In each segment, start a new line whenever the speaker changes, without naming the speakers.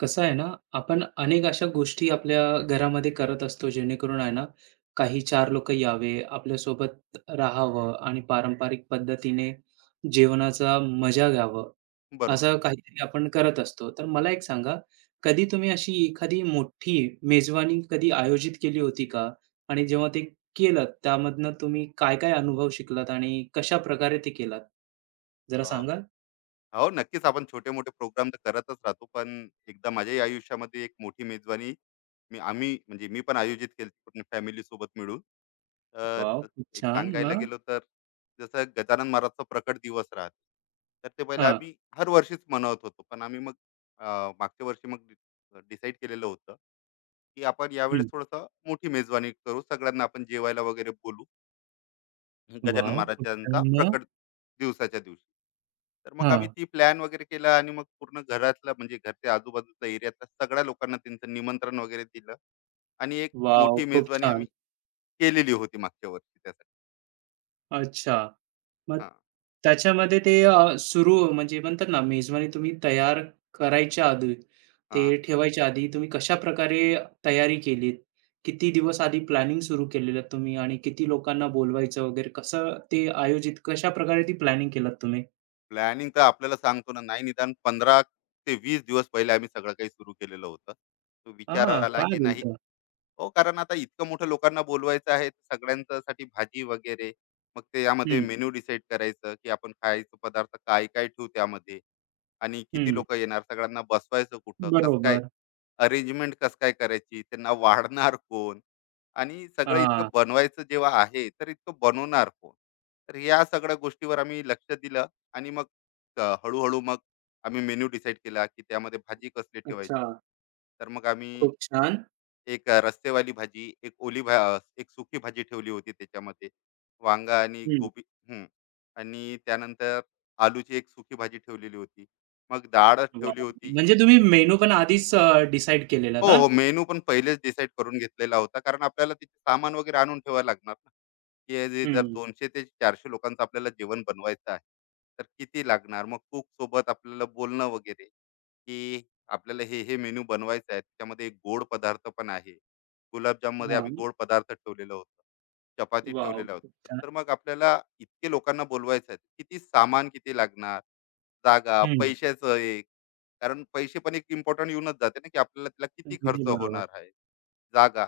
कसं आहे ना, आपण अनेक अशा गोष्टी आपल्या घरामध्ये करत असतो, जेणेकरून आहे ना, काही 4 लोकं यावे, आपल्यासोबत राहावं आणि पारंपरिक पद्धतीने जेवणाचा मजा घ्यावं,
बरोबर.
असं हं. काहीतरी आपण करत असतो. तर मला एक सांगा, कधी तुम्ही अशी एखादी मोठी मेजवानी कधी आयोजित केली होती का? आणि जेव्हा ते केलं, त्यामधनं तुम्ही काय-काय अनुभव शिकलात आणि कशाप्रकारे ते केलात? जरा
अ,
सांगाल?
हो नक्कीच आपण छोटे मोठे प्रोग्राम तर करतच राहतो. पण एकदा माझ्याही आयुष्यामध्ये एक मोठी मेजवानी मी आम्ही म्हणजे मी पण आयोजित केली पूर्ण फॅमिली सोबत मिळून.
वॉव!
तर
खूप
एक
छान.
सांगायला
मग?
गेलो तर जसं गजानन महाराजचा प्रकट दिवस राहते. तर ते पहिले
हां.
आम्ही हर वर्षीच मनवत होतो. पण आम्ही मग अ, मागच्या वर्षी मग डिसाईड केलेलं होतं, की आपण यावेळेस थोडंसं मोठी मेजवानी करू. सगळ्यांना आपण जेवायला वगैरे बोलवू. गजानन
वॉव! खूप छान.
महाराजांचा
मग?
प्रकट दिवसाच्या दिवशी तर मग आम्ही
हां.
ती प्लॅन वगैरे केला आणि मग पूर्ण घरातला म्हणजे घरच्या आजूबाजूच्या एरियातल्या सगळ्या लोकांना त्यांचं निमंत्रण वगैरे दिलं आणि एक
वॉव!
मोठी
खूप
मेजवानी
छान.
आम्ही केलेली होती मागच्या वर्षी त्यासाठी.
अच्छा. मग
हा
त्याच्यामध्ये ते सुरू म्हणजे म्हणतात ना, मेजवानी तुम्ही तयार करायच्या आधी,
हा
ते ठेवायच्या आधी तुम्ही कशाप्रकारे तयारी केलीत? किती दिवस आधी प्लॅनिंग सुरू केलेलं तुम्ही आणि किती लोकांना बोलवायचं वगैरे कसं ते आयोजित कशाप्रकारे ती प्लॅनिंग केलात तुम्ही?
प्लॅनिंग तर आपल्याला सांगतो ना नाही निदान पंधरा ते वीस दिवस पहिले आम्ही सगळं काही सुरू केलेलं होतं. तो विचार
हां,
आला
काय
की नाही
बोलता?
हो, कारण आता इतकं मोठं लोकांना बोलवायचं आहे, तर सगळ्यांच्यासाठी भाजी वगैरे. मग त्यामध्ये
हं,
मेनू डिसाईड करायचं, की आपण खायचं पदार्थ काय-काय ठेवू त्यामध्ये. आणि किती
हं.
लोकं येणार, सगळ्यांना बसवायचं कुठं, कसं काय
बरोबर.
अरेंजमेंट कसं काय करायची, त्यांना वाढणार कोण आणि सगळं इतकं
हां.
बनवायचं जेव्हा आहे, तर इतकं बनवणार कोण? तर या सगळ्या गोष्टीवर आम्ही लक्ष दिलं आणि मग हळू मग आम्ही मेनू डिसाईड केला, की त्यामध्ये भाजी कसली
अच्छा.
ठेवायची. तर मग आम्ही
खूप छान.
एक रस्सेवाली भाजी, एक एक सुकी भाजी ठेवली होती त्याच्यामध्ये. वांगा आणि
हं.
गोबी. हं. आणि त्यानंतर आलूची एक सुकी भाजी ठेवलेली होती. मग डाळच ठेवली
वाव.
होती.
म्हणजे तुम्ही मेनू पण आधीच डिसाईड केलेलात
हो,
हां?
हो. मेनू पण पहिलेच डिसाईड करून घेतलेला होता. कारण आपल्याला तिथे सामान वगैरे आणून ठेवायला लागणार ना, की हे जे जर
हं.
200 ते 400 लोकांचं आपल्याला जेवण बनवायचं आहे, तर किती लागणार? मग कुकसोबत आपल्याला बोलणं वगैरे, की आपल्याला हे मेनू बनवायचं आहे. त्याच्यामध्ये एक गोड पदार्थ पण आहे. गुलाबजाममध्ये आम्ही
हां.
गोड पदार्थ ठेवलेलं होतं. चपाती
वॉव!
ठेवलेल्या
खूप
होत्या.
छान.
तर मग आपल्याला इतके लोकांना बोलवायचं आहे. किती सामान किती लागणार? जागा,
हं.
पैशाचं, कारण पैसे पण एक इम्पॉर्टंट येऊनच जाते ना की आपल्याला त्याला किती
अगदी
खर्च
बरोबर.
होणार आहे, जागा,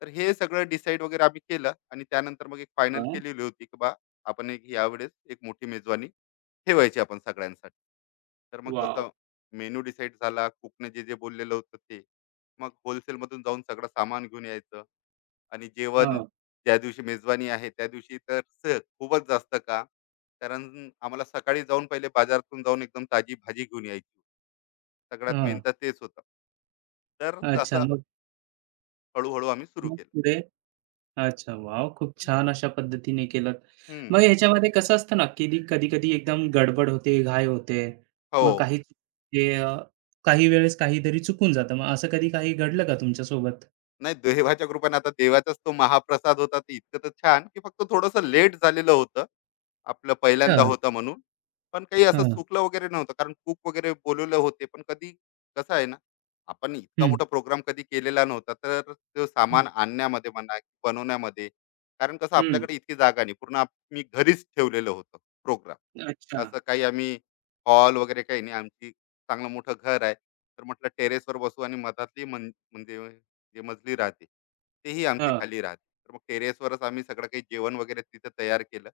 तर हे सगळं डिसाईड वगैरे आम्ही केलं आणि त्यानंतर मग एक फायनल
हां.
केलेली होती की बा आपण एक यावेळेस एक मोठी मेजवानी ठेवायची आपण सगळ्यांसाठी. तर मग
वॉव!
जसं मेनू डिसाईड झाला कुकने जे जे बोललेलं होतं ते मग wholesale मधून जाऊन सगळं सामान घेऊन यायचं आणि जेवण
हां,
ज्या दिवशी मेजवानी आहे त्या दिवशी तर खूपच जास्त का, कारण आम्हाला सकाळी जाऊन पहिले बाजारातून जाऊन एकदम ताजी भाजी घेऊन यायची. सगळ्यात मेन
हां.
तर तेच होतं. तर हं,
अच्छा.
तसं हं.
मग
हळू-हळू आम्ही सुरू
मग
केलं.
पुढे? अच्छा, वॉव! खूप छान अशा पद्धतीने केलंत.
हं.
मग ह्याच्यामध्ये कसं असतं ना, की कधी-कधी एकदम गडबड होते, घाई होते. मग
हो.
ते अ, काही वेळेस काहीतरी चुकून जातं. मग असं कधी काही घडलं का तुमच्यासोबत?
नाही देवाच्या कृपेने आता देवाचाच तो महाप्रसाद होता ते इतकं तर छान की फक्त थोडंसं लेट झालेलं होतं. आपलं
अच्छा.
पहिल्यांदा होतं म्हणून. पण काही असं
हां.
चुकलं वगैरे नव्हतं कारण कुक वगैरे बोलवले होते. पण कधी कसं आहे ना, आपण इतका
हं.
मोठा प्रोग्राम कधी केलेला नव्हता. तर तो सामान आणण्यामध्ये म्हणा, की बनवण्यामध्ये, कारण कसं
हं.
आपल्याकडे इतकी जागा नाही. पूर्ण आम्ही घरीच ठेवलेलं होतं प्रोग्राम.
अच्छा.
असं काही आम्ही हॉल वगैरे काही नाही. आमची चांगलं मोठं घर आहे. तर म्हटलं टेरेसवर बसू आणि मधातली म्हण म्हणजे जे मजली राहते तेही आमची
हां.
खाली राहते तर मग टेरेसवरच आम्ही सगळं काही जेवण वगैरे तिथं तयार केलं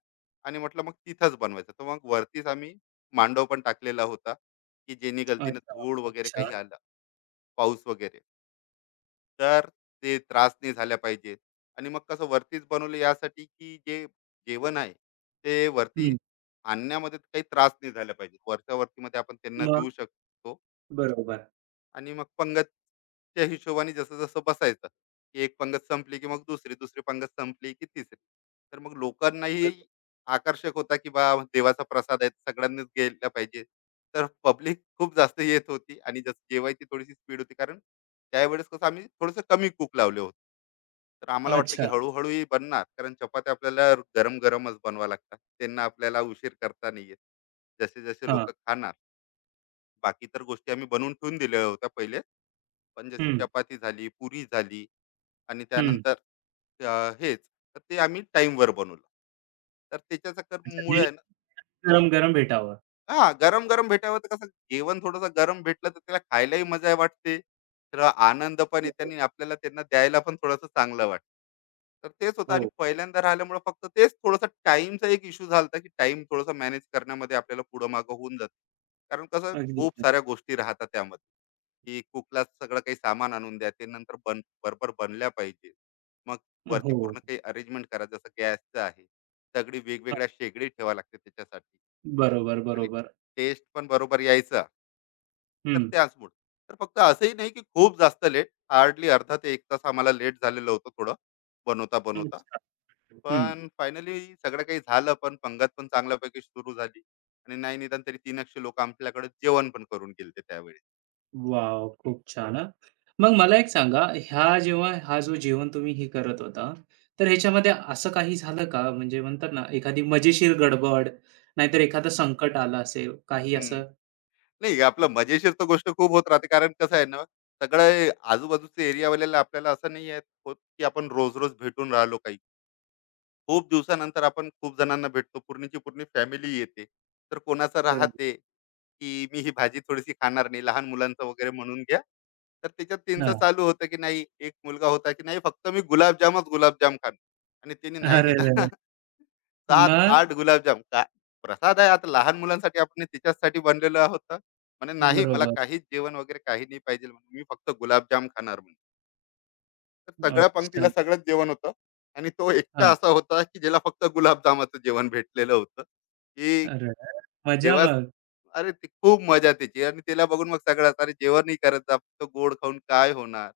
आणि म्हटलं मग तिथंच बनवायचं तर मग वरतीच आम्ही मांडव पण टाकलेला होता की जेणे गलतीनं
अच्छा.
धूळ वगैरे
अच्छा.
काही आलं, पाऊस वगैरे, तर ते त्रास नाही झाल्या पाहिजेत. आणि मग कसं वरतीच बनवलं यासाठी की जे जेवण आहे ते वरती
हं.
आणण्यामध्ये काही त्रास नाही झाला पाहिजे, वरच्या वरतीमध्ये आपण त्यांना
मग
देऊ शकतो.
बरोबर.
आणि मग पंगतच्या हिशोबाने जसं जसं बसायचं की एक पंगत संपली की मग दुसरी दुसरी पंगत संपली की तिसरी, तर मग लोकांनाही आकर्षक होता की बा देवाचा प्रसाद आहे सगळ्यांनीच गेला पाहिजे. तर पब्लिक खूप जास्त येत होती आणि जसं जेवायची थोडीशी स्पीड होती कारण त्यावेळेस कसं आम्ही थोडंसं कमी कुक लावले होते. तर आम्हाला वाटलं की
अच्छा.
हळूहळू ही बनणार कारण चपात्या आपल्याला गरम गरमच बनवा लागतात त्यांना आपल्याला उशीर करता नाही येत जसे जसे
हां.
लोक खाणार. बाकी तर गोष्टी आम्ही बनवून ठेवून दिलेल्या होत्या पहिले. पण जशी
हं,
चपाती झाली पुरी झाली आणि
हं.
त्यानंतर हेच तर ते आम्ही टाईमवर बनवलं तर त्याच्या
अच्छा, जे
मुळे
गरम-गरम भेटावं.
हा गरम गरम भेटावं. तर कसं जेवण थोडंसं गरम भेटलं तर त्याला खायलाही मजा वाटते, तर आनंद पण
हो,
येते
हो.
आणि आपल्याला त्यांना द्यायला पण थोडंसं चांगलं वाटतं. तर तेच होतं आणि
हो.
पहिल्यांदा राहिल्यामुळे फक्त तेच थोडंसं टाइमचा एक इश्यू झाला की टाइम थोडासा मॅनेज करण्यामध्ये आपल्याला पुढं मागं होऊन जाते. कारण कसं
अगदी
खूप
खरं.
साऱ्या गोष्टी राहतात त्यामध्ये, की कुकला सगळं काही सामान आणून द्या ते नंतर बन बरोबर बनल्या पाहिजे. मग वरती
हो.
पूर्ण काही अरेंजमेंट करा जसं गॅसचं आहे, सगळी
हां.
वेगवेगळ्या शेगडी ठेवा लागते त्याच्यासाठी
बरोबर,
आणि
बरोबर.
टेस्ट पण बरोबर यायचा, तर
हं.
त्याचमुळे, तर फक्त असंही नाही की खूप जास्त लेट, हार्डली अर्धा ते एक तास आम्हाला लेट झालेलं होतं थोडं बनवता बनवता.
अच्छा. हं.
पण फायनली सगळं काही झालं पण पंगत पण चांगल्यापैकी सुरू झाली आणि नाही निदान तरी तीन अक्षे लोक आपल्याकडे जेवण पण करून गेले त्यावेळेस.
वॉव! खूप छान हां. मग मला एक सांगा, ह्या जेव्हा हा जो जेवण तुम्ही हे करत होता, तर ह्याच्यामध्ये असं काही झालं का? म्हणजे म्हणतात ना, एखादी मजेशीर गडबड, नाहीतर एखादं संकट आलं असेल, काही
हम्म.
असं?
नाही आपलं मजेशीर तर गोष्ट खूप होत राहते कारण कसं आहे ना सगळे आजूबाजूचे एरियावाल्याला आपल्याला असं नाही आहे होत की आपण रोज रोज भेटून राहिलो काही. खूप दिवसानंतर आपण खूप जणांना भेटतो. पूर्णीची पूर्ण फॅमिली येते. तर कोणाचं
बरोबर.
राहते, की मी ही भाजी थोडीशी खाणार नाही. लहान मुलांचं वगैरे म्हणून घ्या. तर त्याच्यात त्यांचं
हां.
चालू होतं, की नाही एक मुलगा होता, की नाही फक्त मी गुलाबजाम खाणार आणि त्याने नाही
अरे
निदान
रे रे! मग?
7-8 गुलाबजाम काय, प्रसाद आहे आता लहान मुलांसाठी आपण हे त्याच्याचसाठी बनलेलं होतं. म्हणे, "नाही मला
बरोबर.
काहीच जेवण वगैरे काही नाही पाहिजे. मी फक्त गुलाबजाम खाणार." म्हणे. तर सगळ्या पंक्तीला
अच्छा.
सगळंच जेवण होतं आणि तो एकटा
हां.
असा होता की ज्याला फक्त गुलाबजामाचं जेवण भेटलेलं होतं की
अरे वाह! मजा
जेव्हा
मग.
अरे ती खूप मजा त्याची आणि तिला बघून मग सगळ्यात अरे जेवणही करत जा फक्त गोड खाऊन काय होणार,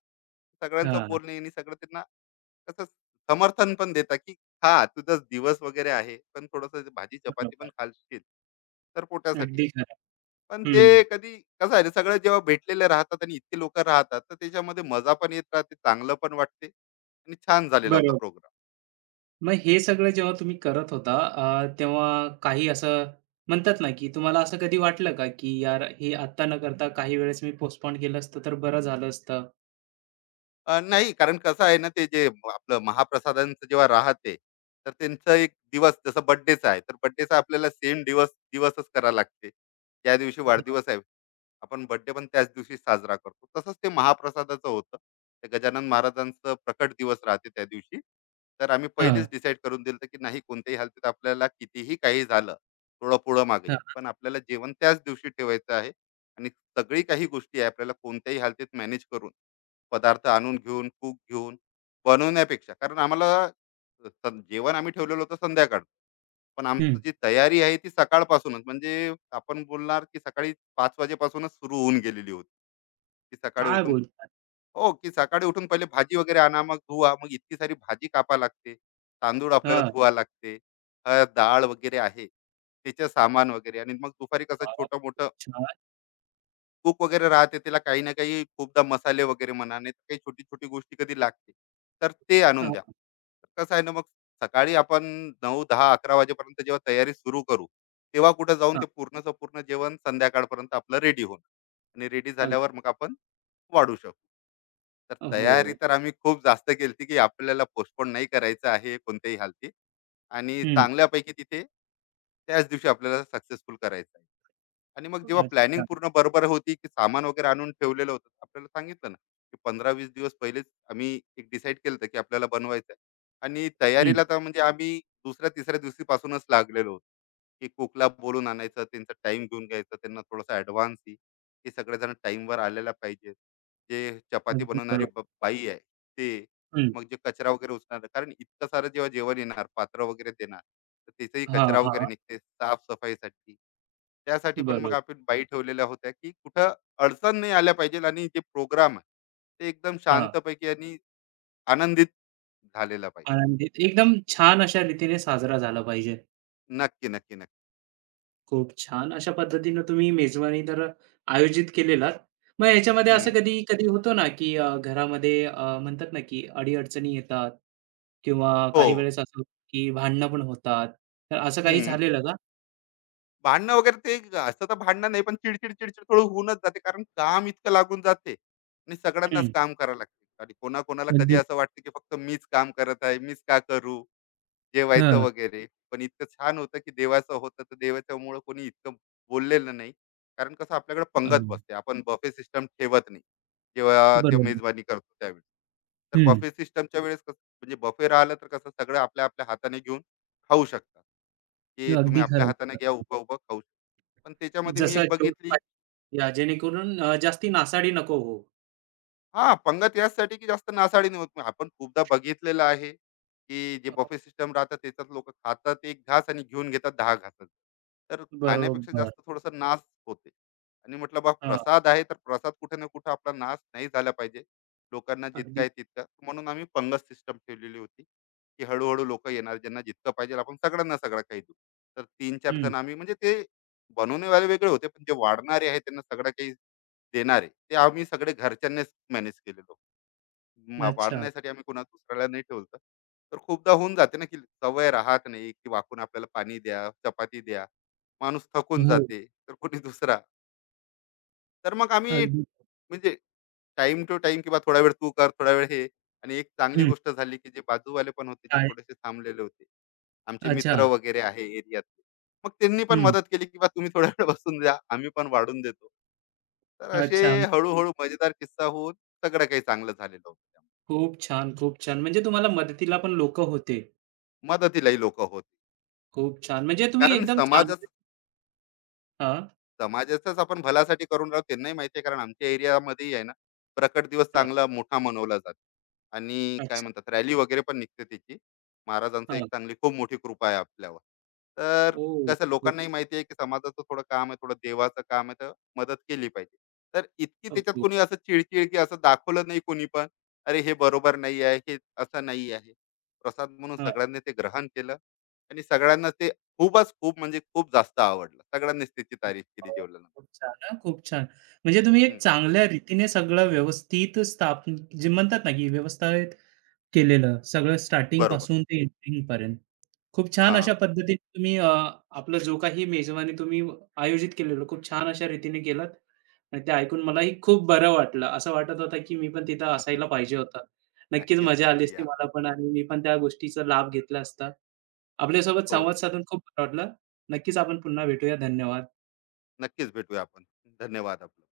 सगळ्यांचं
हां,
बोलणे आणि सगळं त्यांना कसं समर्थन पण देता की हा तुझा दिवस वगैरे आहे पण थोडस भाजी चपाती
बरोबर.
पण खालशील तर पोटासाठी.
अगदी खरं.
पण ते
हं,
कधी कसं आहे ना सगळे जेव्हा भेटलेले राहतात आणि इतके लोक राहतात तर त्याच्यामध्ये मजा पण येत राहते चांगलं पण वाटते आणि छान झालेला होता
बरोबर.
प्रोग्राम.
मग हे सगळं जेव्हा तुम्ही करत होता, तेव्हा काही असं म्हणतात ना, की तुम्हाला असं कधी वाटलं का, की यार हे आत्ता न करता काही वेळेस मी पोस्टपोन केलं असतं तर बरं झालं असतं?
नाही कारण कसं आहे ना ते जे आपलं महाप्रसादांचं जेव्हा राहते तर त्यांचा एक दिवस जसं बर्थडेचा आहे तर बर्थडेचा आपल्याला सेम दिवसच करावा लागते त्या दिवशी
हां,
वाढदिवस आहे. आपण बर्थडे पण त्याच दिवशी साजरा करतो तसंच ते महाप्रसादाचं होतं. ते गजानन महाराजांचं प्रकट दिवस राहते त्या दिवशी. तर आम्ही
हां.
पहिलेच डिसाईड करून दिलं होतं की नाही कोणत्याही हालतीत आपल्याला कितीही काही झालं थोडं पुढं मागे
हां.
पण आपल्याला जेवण त्याच दिवशी ठेवायचं आहे. आणि सगळी काही गोष्टी आहे आपल्याला कोणत्याही हालतीत मॅनेज करून पदार्थ आणून घेऊन कूक घेऊन बनवण्यापेक्षा, कारण आम्हाला जेवण आम्ही ठेवलेलं होतं संध्याकाळ, पण आमची
हं.
जी तयारी आहे ती सकाळपासूनच म्हणजे आपण बोलणार की सकाळी 5 वाजेपासूनच सुरू होऊन गेलेली होती. की सकाळी
काय
उठून
बोलता?
हो, की सकाळी उठून पहिले भाजी वगैरे आणा, मग धुवा, मग इतकी सारी भाजी कापा लागते. तांदूळ आपल्याला
हां.
धुवा लागते. हळद, डाळ वगैरे आहे, त्याचं सामान वगैरे आणि मग दुपारी कसं
फारच
छोटं-मोठं
छान.
तूप वगैरे राहते त्याला काही ना काही खूपदा मसाले वगैरे म्हणा नाही तर काही छोटी छोटी गोष्टी कधी लागते तर ते आणून
हां,
द्या. कसं आहे ना मग सकाळी आपण नऊ दहा अकरा वाजेपर्यंत जेव्हा तयारी सुरू करू तेव्हा कुठं जाऊन
हां.
ते पूर्णचं पूर्ण जेवण संध्याकाळपर्यंत आपलं रेडी होणार आणि रेडी झाल्यावर मग आपण वाढू शकू. तर
अग
तयारी
हो.
तर आम्ही खूप जास्त केली की आपल्याला पोस्टपोन नाही करायचं आहे कोणत्याही हालती आणि
हं.
चांगल्यापैकी तिथे त्याच दिवशी आपल्याला सक्सेसफुल करायचं आहे. आणि मग जेव्हा प्लॅनिंग
अच्छा.
पूर्ण बरोबर होती, की सामान वगैरे आणून ठेवलेलं होतं. आपल्याला सांगितलं ना, की 15-20 दिवस पहिलेच आम्ही एक डिसाईड केलं होतं, की आपल्याला बनवायचं आहे. आणि
हं.
तयारीला तर म्हणजे आम्ही दुसऱ्या-तिसऱ्या दिवशीपासूनच लागलेलो होतो. की कुकला बोलून आणायचं त्यांचा टाइम घेऊन घ्यायचा त्यांना थोडासा ॲडव्हान्स ही ते सगळेजण टाईमवर आलेला पाहिजे. जे चपाती
अगदी
बनवणारी
बरोबर.
बाई आहे ते
हं.
मग जे कचरा वगैरे उचलणार कारण इतकं सारं जेव्हा जेवण येणार पात्र वगैरे देणार तर त्याचाही
हां,
कचरा
हां.
वगैरे निघते साफसफाईसाठी. त्यासाठी पण मग
बरोबर.
आपण बाई ठेवलेल्या होत्या की कुठं अडचण नाही आल्या पाहिजे आणि जे प्रोग्राम आहे ते एकदम
हां.
शांतपैकी आणि आनंदित झालेला पाहिजे.
आनंदीत. एकदम छान अशा रीतीने साजरा झाला पाहिजे.
नक्की नक्की नक्की.
खूप छान अशा पद्धतीनं तुम्ही मेजवानी तर आयोजित केलेलात. मग याच्यामध्ये असं
हम्म.
कधी-कधी होतो ना, की घरामध्ये म्हणतात ना, की अडी-अडचणी येतात किंवा
हो.
काही वेळेस असं की भांडणं पण होतात. तर असं काही
हम्म.
झालेलं का?
भांडणं वगैरे ते असं तर भांडणं नाही, पण चिड-चिड, चिड-चिड थोडं होऊनच जाते. कारण काम इतकं लागून जाते आणि सगळ्यांनाच
हं.
काम करावं लागते. आणि कोणाकोणाला कधी
अगदी
असं वाटतं, की फक्त मीच काम करत आहे, मीच का करू? जेवायचं
हां,
वगैरे. पण इतकं छान होतं, की देवाचं होतं, तर देवाच्यामुळं कोणी इतकं बोललेलं नाही. कारण कसं आपल्याकडे
अ,
पंगत बसते. आपण बफे सिस्टम ठेवत नाही, जेव्हा ते
बरोबर.
मेजबानी करतो त्यावेळी. तर
हं,
बफे सिस्टमच्या वेळेस कसं म्हणजे बफे राहिलं तर कसं सगळं आपल्या-आपल्या हाताने घेऊन खाऊ शकतात, की तुम्ही
अगदी
आपल्या
खरं
हाताने
होतं.
घ्या, उभं-उभं खाऊ. पण त्याच्यामध्ये मी
जसं
एक
जेवढं
बघितली,
पाहिजे या जेणेकरून जास्ती नासाडी नको हो.
हा पंगत याचसाठी की जास्त नासाडी होत आपण खूपदा बघितलेलं आहे की जे
हो, हो.
बफे सिस्टम राहतात त्याच्यात लोक खातात एक घास आणि घेऊन घेतात दहा घासात. तर खाण्यापेक्षा
बरोबर.
जास्त थोडस नाश होते आणि म्हटलं बा
हां,
प्रसाद आहे तर प्रसाद कुठे ना कुठे आपला नाश नाही झाला पाहिजे, लोकांना जितका
अगदी.
आहे तितका, म्हणून आम्ही पंगत सिस्टम ठेवलेली होती की हळूहळू लोक येणार ज्यांना जितकं पाहिजे आपण सगळ्यांना सगळं काही देऊ. तर तीन चार
हं,
जण आम्ही म्हणजे ते बनवणेवाले वेगळे होते पण जे वाढणारे आहेत त्यांना सगळं काही देणार आहे, ते आम्ही सगळे घरच्यांनीच मॅनेज केलेलो. म
अच्छा.
वाढण्यासाठी आम्ही कोणा दुसऱ्याला नाही ठेवलं होतं. तर खूपदा होऊन जाते ना, की सवय राहत नाही, की वाकून आपल्याला पाणी द्या, चपाती द्या. माणूस थकून
हो,
जाते, तर कोणी दुसरा. तर मग आम्ही
अगदी.
म्हणजे टाईम टू टाईम किंवा थोडा वेळ तू कर, थोडा वेळ हे, आणि एक चांगली
हं,
गोष्ट झाली, की जे बाजूवाले पण होते, जे
काय?
थोडेसे थांबलेले होते. आमचे
अच्छा.
मित्र वगैरे आहे एरियातले. मग त्यांनी पण
हं.
मदत केली, की "बा तुम्ही थोडा वेळ बसून द्या, आम्ही पण वाढून देतो." तर असे
अच्छा.
हळूहळू मजेदार किस्सा होऊन सगळं काही चांगलं झालेलं होतं.
खूप छान, खूप छान. म्हणजे तुम्हाला मदतीला पण लोकं होते.
मदतीलाही लोक होते.
खूप छान. म्हणजे तुम्ही
कारण
एकदम चांगले
समाजाचं,
हां,
समाजाचाच आपण भल्यासाठी करून राहू त्यांनाही माहिती आहे कारण आमच्या एरियामध्येही आहे ना प्रकट दिवस
हां.
चांगला मोठा मनवला जातो आणि काय
अच्छा.
म्हणतात रॅली वगैरे पण निघते त्याची. महाराजांचं एक
हां.
चांगली खूप मोठी कृपा आहे आपल्यावर. तर
ओह!
कसं
खूप
लोकांनाही
छान.
माहिती आहे की समाजाचं थोडं काम आहे थोडं देवाचं काम आहे तर मदत केली पाहिजे. तर इतकी त्याच्यात
हो.
कोणी असं चिडचिड की असं दाखवलं नाही कोणी पण, अरे हे बरोबर नाही आहे हे, असं नाही आहे. प्रसाद म्हणून
हां.
सगळ्यांनी ते ग्रहण केलं आणि सगळ्यांना ते खूपच खूप म्हणजे खूप जास्त आवडलं. सगळ्यांनीच त्याची तारीफ केली
हो.
जेवल्यानंतर.
खूप छान हां, खूप छान. म्हणजे तुम्ही एक
हं,
चांगल्या रीतीने सगळं व्यवस्थित स्थापन जे म्हणतात ना, की व्यवस्थित केलेलं. सगळं
बरोबर. बरोबर.
स्टार्टिंगपासून ते एंडिंगपर्यंत. खूप छान
हां.
अशा पद्धतीने तुम्ही, आपला जो काही मेजवानी तुम्ही आयोजित केलेलं खूप छान अशा रीतीने केलात आणि ते ऐकून मलाही खूप बरं वाटलं. असं वाटत होतं, की मी पण तिथं असायला पाहिजे होता. नक्कीच
नक्कीच,
मजा आली
नक्की
असती
या.
मला पण आणि मी पण त्या गोष्टीचा लाभ घेतला असता. आपल्यासोबत
हो,
संवाद साधून खूप बरं वाटलं. नक्कीच आपण पुन्हा भेटूया. धन्यवाद.
नक्कीच भेटूया आपण. धन्यवाद आपलं.